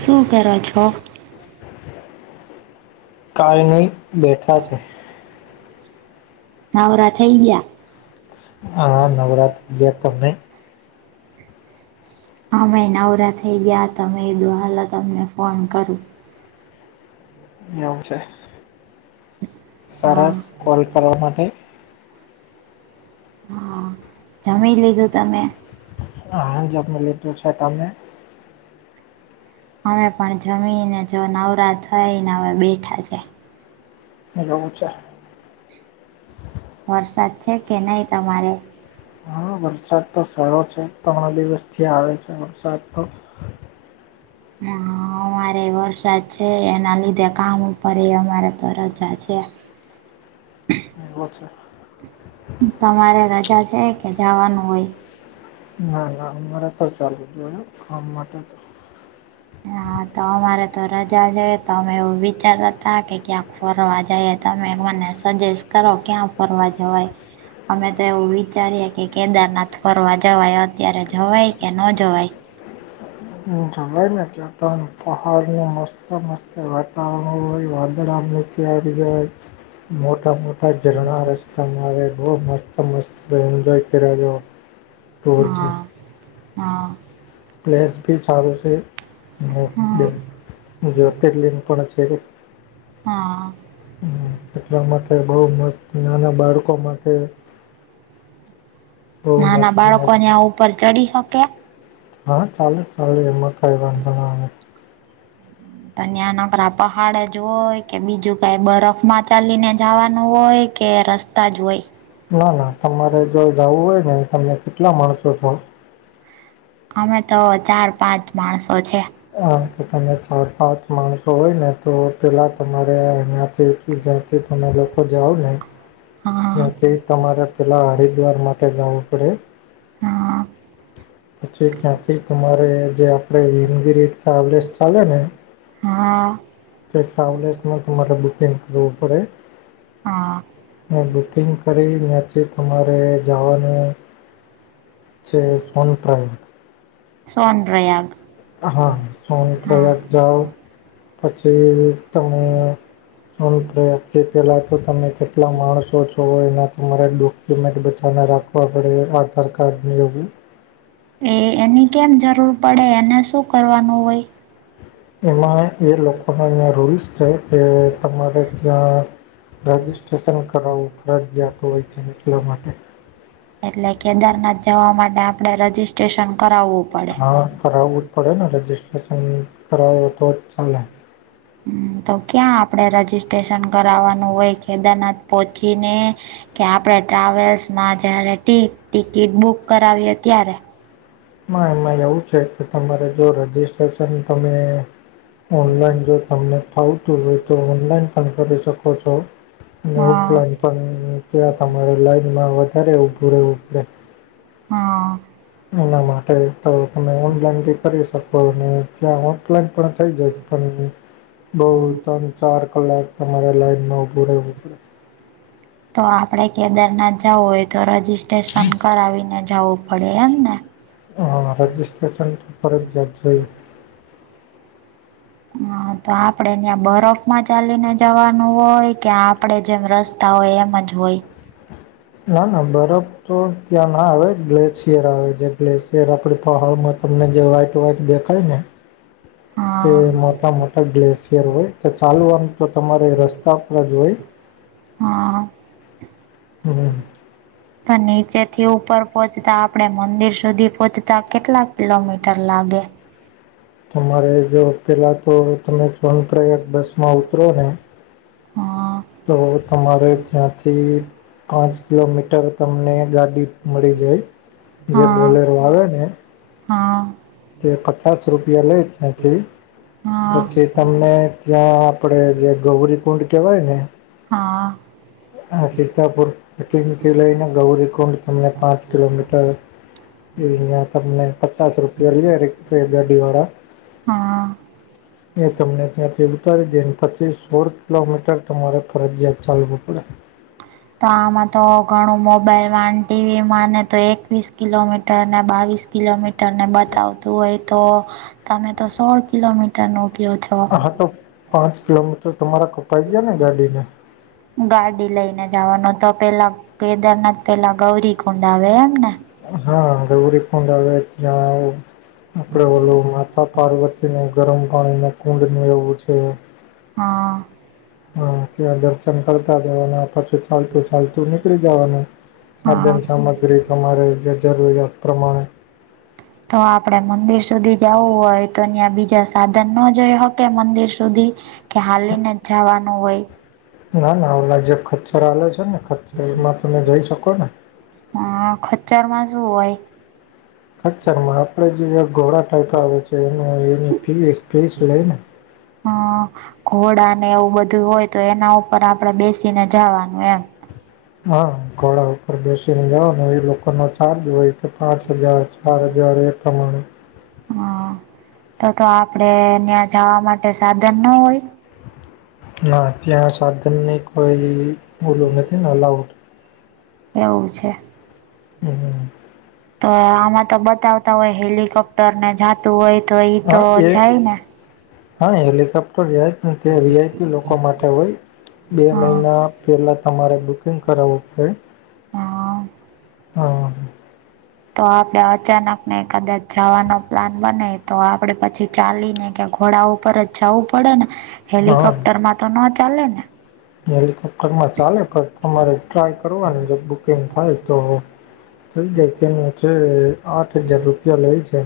શું કરો છો? કાઈ નહી બેઠા છે. નવરા થઈ ગયા? હા નવરા થઈ ગયા‌ તમને અમેં નવરા થઈ ગયા તમે એ દો હાલ તમને ફોન કરુ એવું છે હા સરસ કોલ કરવા માટે જમી લીધું તમે હા જમિ લિધુ છે તમે? અમે પણ જમીને જો નવરા થઈને હવે બેઠા છે. એલેવું છે વરસાદ છે કે નહીં તમારે હા વરસાદ તો સારો છે ત્રણ દિવસથી આવે છે વરસાદ તો [inaudible] અમારે વરસાદ છે એના લીધે કામ ઉપર અ અમારે તો રજા છે એવો છે તમારે રજા છે કે જાવાનું હોય ના ના અમારે તો ચાલુજ હોય કામ માટે તો હા તો અમારે તો રજા છે તો અમે એવું વિચારતા તા કે ક્યાંક ફરવા જાયે તમે મને સજેસ્ટ કરો ક્યાં ફરવા જવાય? અમે તો એવું વિચારીએ કે કેદારનાથ ફરવા જવાય અત્યારે જવાય કે ન જવાય? જવાય જતા પહાડનું મસ્ત મસ્ત વાતાવરણ હોય વાંદળામ [inaudible] મોટ મોટી [inaudible] રસ્તામાં આવે બહ મસ્ત મસ્ત એન્જોય કરેલો એવું છે હા હા. પ્લેસ ભી સારું છે. હબે હા ત્યાં જ્યોતિર્લિંગ પણ છે, હા એટલા માટે બહુ મસ્ત નાના બાળકો માટે, બહુ નાના મસ્ત બાળકો મસ્ત ન્યા ઉપર ચડી શકે, હા ચાલે ચાલે એમાં કંઈ વાંધો ના આવે. ન્યા નકરા પહાડ જ હોય કે બીજું કાઈ બરફમાં ચાલીને જવાનું હોય કે રસ્ તાજ હોય. નાના તમારે જો જાવું હોય ને તમે કેટલા માણસો છો, અમે તો ચાર પાંચ માણસો છે, આમ કે તમે ચાર પાંચ માણસો હોયને તો પેલા તમારે અહીંયાથી જ. તમે લોકો જાવને, હા ત્યાંથી તમારે પેલાં હરિદ્વાર માટે જાવું પડે, હ, પછી ત્યાંથી તમારે જે આપણે મગરી ટ્રાવેલર્સ ચાલે ને, હ, કે ટ્રાવેલ્સન તમારે બુકિંગ કરવું પડે હા અને બુકિંગ, ફરી ન્યાથી તમારે જાવાનું છે, સોન પ્રાય સોનપ્રયાગ, હા હા સોનપ્રયાગ જાવ પછી તમે, સોનપ્રયાગથી પેલાતો તમે કેટલા માણસો છો, એના તમારે ડો પેમેન્ટ બચાવને રાખવા પડે આધારકાર્ડ યોગ. એ એની કેમ જરૂર પડે એને શું કરવાનું હોય, એમાં એ લોકો ન્યા અહીં રૂલ્સ છે, કે તમારે ત્યાં. રજિસ્ટ્રેશન કરાવવું ફરજિયાત હોય છે, એટલા માટે. એટલે કેદારનાથ જાવા માટે આપડે રજીિસ્ટ્રેશન કરાવું, હા કરાવવું પડેને રજીસ્ટ્રેશન કરાવે તોજ ચાલે. તો ક્યાં આપડે રજીિસ્ટ્રેશન કરાવાનું હોય કેદારનાથ પહોંચીને. કે આપડે ટ્રાવેલ્સમાં જયારે ટી ટિકિટ બુક કરાવીએ ત્યારે, માં એવું છે, કે તમારે જો રજિસ્ટ્રેશન તમે. ઓનલાઈન જો તમને ફાવતું હોયતો ઓનલાઈન પણ કરી શકો છો, અને હા ઉપરાંત પણ ત્યાં તમારે લાઈનમાં વધારે ઉભા ઉભૂ રેવુ. હા એના માટે તો તમે ઓનલાઈનથી કરી શકો એટલે હું. લા પણ થઈ જાય પણ બઉ તમે. ચાર કલાક તમારે લાઈનમાં ઉભું રહે ઉભ પડે. તો આપડે કેદારનાથ જવું હોયતો રજીિસ્ટ્રેશન કરાવીને જવું પડે એમને, હા રાજિસ્ટેશન ઉપર જ જાત જોઈએ. હા, તો આપડે ત્યાં બરફમાં ચાલીને જવાનું હોય કે આપડે જેમ રસ્તા. તા હોય એમ જ હોય ના ના બરફ તો ત્યાંના આવે ગ્લેશિયર આવે છે. એટલે શેર આપણી પહાડમાં તમને જે વ્હાઈટ વ્હાઈટ દેખાયને તે હા મોટા મોટા ગ્લેશિયર હોય તો ચાલવાનું તો તમારે રસ્તા પર જ હોય. હા [inaudible] હું. તો નીચેથી ઉપર પહોંચતા આપડે મંદિર સુધી પહોંચતા કેટલા કિલોમીટર લાગે. તમારે જો પેલા તો તમે સ્નાન પ્રયાગ બસ માં ઉતરોને. હા તો તમારે ત્યાંથી પાંચ કિલોમીટર તમને ગાડી મળી, જાય જે હા બોલેરો આવેને હા તે પચાસ રૂપિયા લે છે અથી હા પછી તમને. જ્યાં આપડે જે ગૌરી કુંડ કહેવાય ને. હા. હ સીતાપુરંગથી લઈને ગૌરી કુંડ તમને પાંચ કિલોમીટર. યજ તમને પચાસ રૂપ. ગાડી વાળા હા એ તમને. ત્યાંથી ઉતારી દેને પછી સોળ કિલોમીટર તમારે ફરજયાત ચાલવું પડે. તો આમાં તો ઘણું મોબાઈલમાં ટીવીમાં ને તો એકવીસ કિલોમીટરને બાવીસ. કિલોમીટરને બતાવતું હોય તો તમે તો સોળ કિલોમીટર મૂકયો છ. હા તો પાંચ કિલોમીટર તમારા કપાઈ ગયા ને ગાડીને. ગાડી લઈને જવાનું તો પેલા. કેદારનાથ પેલા ગૌરી કુંડ આવે એમને. હા ગૌરી કોડ આવે ત અડ ઓલું માતા પારવતી. કે ગરમ પાણી ન કુંડ એવું છે. હા. હા ત્યાં દર્શન કરતા હતાવા અને પછી ચાલતું ચાલતું. ું નીકળી જવાનું હા સાધ્યન સામગ્રી તમારે જે જરૂરિયાત પ્રમાણે. તો આપડે મંદિર સુધી જવું હોય તો અં બીજા સાધનન જોઈ શકે મંદિર સુધી. કે હાલી નથી જવાનું હોય. ના ના ઓલા જે ખચ્ચર હ છે ને ખચ્ર એમાં તમે જઈ શકો ને. હ ખચરમાં શું હોય. અચછા આપડે જે ઘોડા ટાઈપ આવે છે એ એની પીસ લઈને. હ ઘોડા ને એવું બધું હોય તો એના ઉપર આપડે બેસીને જવાનું એમ. હા ઘોડા ઉપર બેસીને જવા એ લોકો ન ચાર્જ હોય. પાંચ હજાર ચાર હજાર એકઠ માણ. હ તો તો આપડે ત્યાં જવા માટે સાધનના હોય. ના ત્યાં સાધનની કોઈ ઓલું નથી ને અઉટ. એવું છે. હમ. તો આમાં તો બતાવતા હોય હેલિકોપ્ટર ને જતું હોય તો ઈ તો હા એ જાય ને. હા હેલિકોપ્ટરાય પણ તે વીઆઈપી લોકો માટે હોય બે હા મહિના. પહેલાં તમારે બુકિંગ કરાવવું પડે. હા. હા. તો આપડે અચાનક ને કદાચ જવાનો પ્લાન બને તો આપડે પછી ચાલીને કે ઘોડાઓ. ઉપર જ જવું પડે ને હા હેલિકોપ્ટરમાં તો ન ચાલેને. હેલિકોપ્ટરમાં ચાલે પણ તમારે ટ્રાય કરવાની જે બુકિંગ થાય તો. થઈ જાય છે હ છે આઠ હજાર રૂપિયા લેય છે.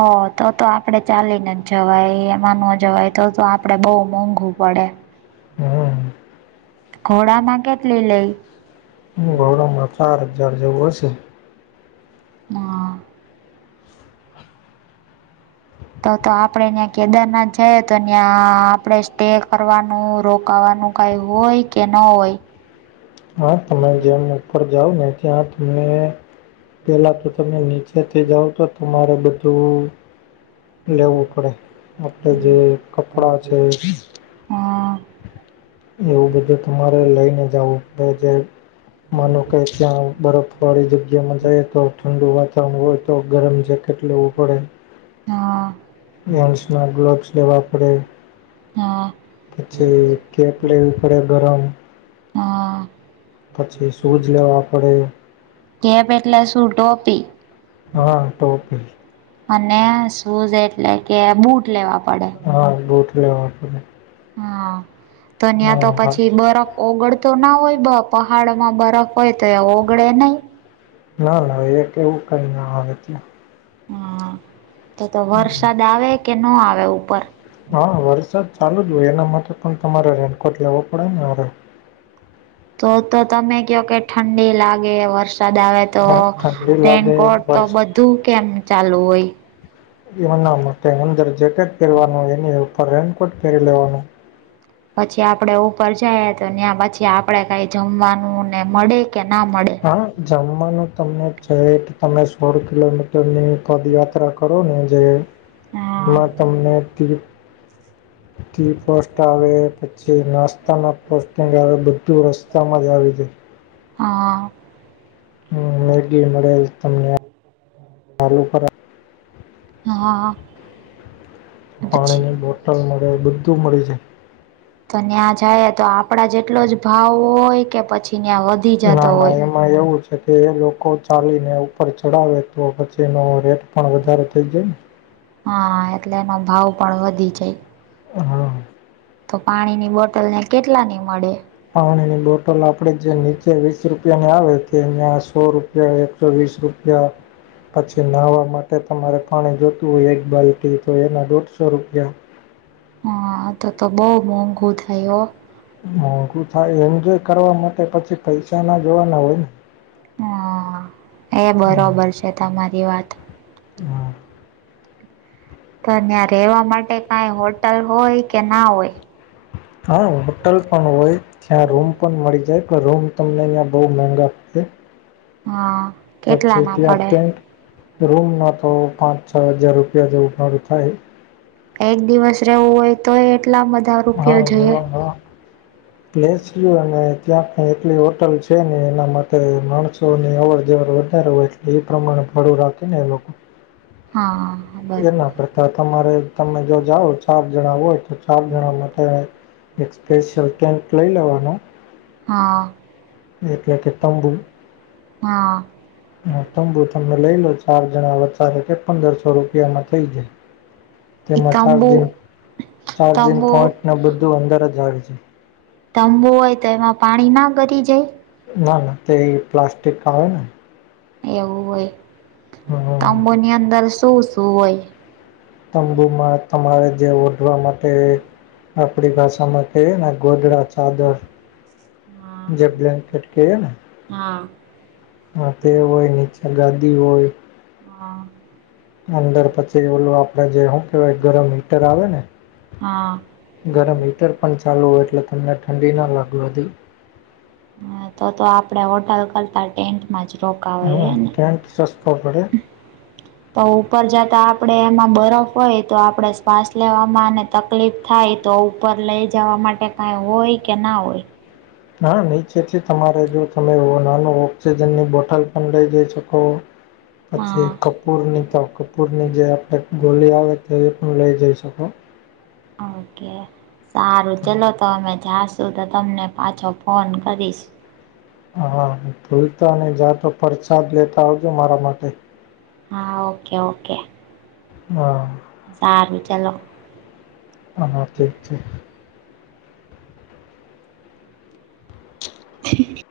ઓ તો તો આપડે ચાલીને જ જવાય એમાં ન જવાય તો તો આપડે બહુ મોંઘું પડે. હમ્મ ઘોડા માગટ લ લઈ. હ ઘોડા મા ચાર હજાર જેવું હશે. હા [inaudible] તો તો આપડે ત્યાં કેદારનાથ જઈએ તો ત્યાં આપડે સ્ટે કરવાનું રોકાવાનું. કઈ હોય કે ના હોય. હા તમે જેમ ઉપર જાાવ ને ત્યાં તમને પેલા તો તમે નીચે. સાથેથી જાઓ તો તમારે બધું. લેવું પડે આપડ જે કપડા છે. હમ એવું બધું તમારે લઈને જાવું નો જાય માનું કે ત્યાં બરફ વાળી જગ્યામાં જાય તો ઠંડુ વાતાવરણ હોય તો ગરમ જગ કેટલેેવું પડે હા હેન્ડ્સના ગ્લોવ્સ લેવા પડે હા પછી કેપ લેવી પડે ગરમ હા પછી શૂઝ લેવા પડે કેપ એટલે શું ટોપી હા ટોપી અને શૂઝ એટલે કે બુટ લેવા પડે હા બૂટ લેવા આપડે હા તો ન્યાં તો હા પછી બરફ ઓગળ તો ના હોય બ પહાડમાં બરફ હોય તો એ ઓગળે નહી ના ના એક એવું કઈ ના આવે ત હા તો તો વરસાદ આવે કે ન આવે ઉપર હા વરસાદ ચાલુ જ હોય એના માટે પણ તમારે રેનકોટ લેવો પડે ને અરે તો તો તમે કયો કે ઠંડી લાગે વરસાદ આવે તો ઠંડી લાગે રેનકોટ તો વરસાદ બધું કેમ ચાલુ હોય એના માટે અંદર જેકેટ પહેરવાનું એની ઉપર એમ હમ્મ [inaudible] પછી આપડે ઉપર જઈ તો ત્યાં પછી આપડે કઈ જમવાનુંને મળે કે ના મળે હા જમવાનું તમને છે કે તમે સોળ કિલોમીટરની પદયાત્રા કરો ને હા જેમાં તમને ત ટી પોસ્ટ આવે જે નાસ્તાના પોસ્ટિંગ બધું રસ્તામાં જ આવી દ હા હ મેગી મળે તમને ચાલુ કર હા પાણી પછી ની બોટલ મળે બધું મળી જાય તો ત્યાં જાય તો આપડા જેટલો જ ભાવ હોય કે પછી ત્યાં વધી જતો ના ના હોય એમાં એવું છે કે એ લોકો ચાલીને ઉપર ચડાવે તો પછીનો રેટ પણ વધારો થઈ જાય ને હા એટલે એનો ભાવ પણ વધી જાય હા તો પાણી ની બોટલ ને કેટલા ની મળે પાણીની બોટલ આપણેે જે નીચે વીસ રૂપિયા ની આવે તે એ સો રૂપ એકસો વીસ રૂપિયા પછી નાહવા માટે તમારે પાણી જોતું હોય એક બાલ્ટ તો એના દોઢસો રૂપિયા હા તો તો બહ મોંઘો થયું. મોંઘું થાય એન્જોય કરવા માટે પછી પૈસા ના જોવાના હોય ને હ એ બરોબર છે તમારી વાત હા તો ત્યાં રહેેવા માટે કઈ હોટલ હોય કે ના હોય. હા હોટલ પણ હોય ત્યાં રૂમ પણ મળી જાય પણ રૂમ તમને અં બહુ મેગા હા કેટલા પછી ના ત્યાં પડે ટેન્ટ રૂમ ન તો પાંચ છ હજાર રૂપિયા જેવું મળરું થાય. એક દિવસ રહેવું હોય તો એટલા બધા રૂપિયો જોઈએ. પ્લેસુ અને ત્યાંની એટલી હોટલ છે ને એના માટે માણસોની અવર જવર વધારે હોય એટલે એ પ્રમાણે ભડું રાખે ને એ લોકો હા. બરોબર એના કરતા તમારે તમે જો જાઓ ચાર જણા હોય તો ચાર જણા માટે એક સ્પેશિયલ કેમ્પ લઈ લેવાનો. હા. એટલે કે તમે હા. હ તંબુ તમે લઈ લો ચાર જણા વચ્ચે પંદરસો રૂપિયામાં એમા થઈ જાય છે. એ તંબુ તેમાં ચાર્જિંગ તંબુ પોઈન્ટ બધું અંદર જ આવે છે. તંબું હોય તો એમાં પાણી ના ભરાઈ જાય. ના ના તે પ્લાસ્ટિકના આવે ને એવુ હોય છે. હા હા. તંબુની અંદર શું શું હોય? તંબુમાં તમારે જેમ ઊંઘવા માટે આપડી ભાષામાં કહીએ ને ગોદડા ચાદર હા જેમ બ્લેન્કેટ કે ને હા. તે હોય નીચે ગાદી હોય છે. હા. અંદર પછી ઓલું આપણે શું કેવાય ગરમ હીટર આવે ને હા ગરમ હીટર પણ ચાલુ હોય એટલે તમને ઠંડી ના લાગવા દે હા તો તો આપડે હોટલ કરતા ટેન્ટમાં જ હા રોકવાયને [unintelligible] તો ઉપર જતા આપણેે એમાં બરફ હોય તો આપડે શ્વાસ લેવામાં તકલીફ થાય તો ઉપર લઈ જવા માટે કાંઈ હોય કે ના હોય? ના નીચેથી તમારે જો તમે નાનો ઓક્સિજનની બોટલ પણ લઈ જઈ શકો છો. પછી હા કપૂરની આપણે ગોળી આવે તો એ પણ લઈ જઈ શકો છો. ઓકે. સારું ચાલો તો અમે જઈશું તો તમને પાછો ફોન કરીશ. હા ભૂલતા નહિ જાવ તો પ્રસાદ લેતા આવજો મારી માટે. હા ઓકે ઓકે. હા. સાારું ચાલો. હા ઠીક છે. [inaudible]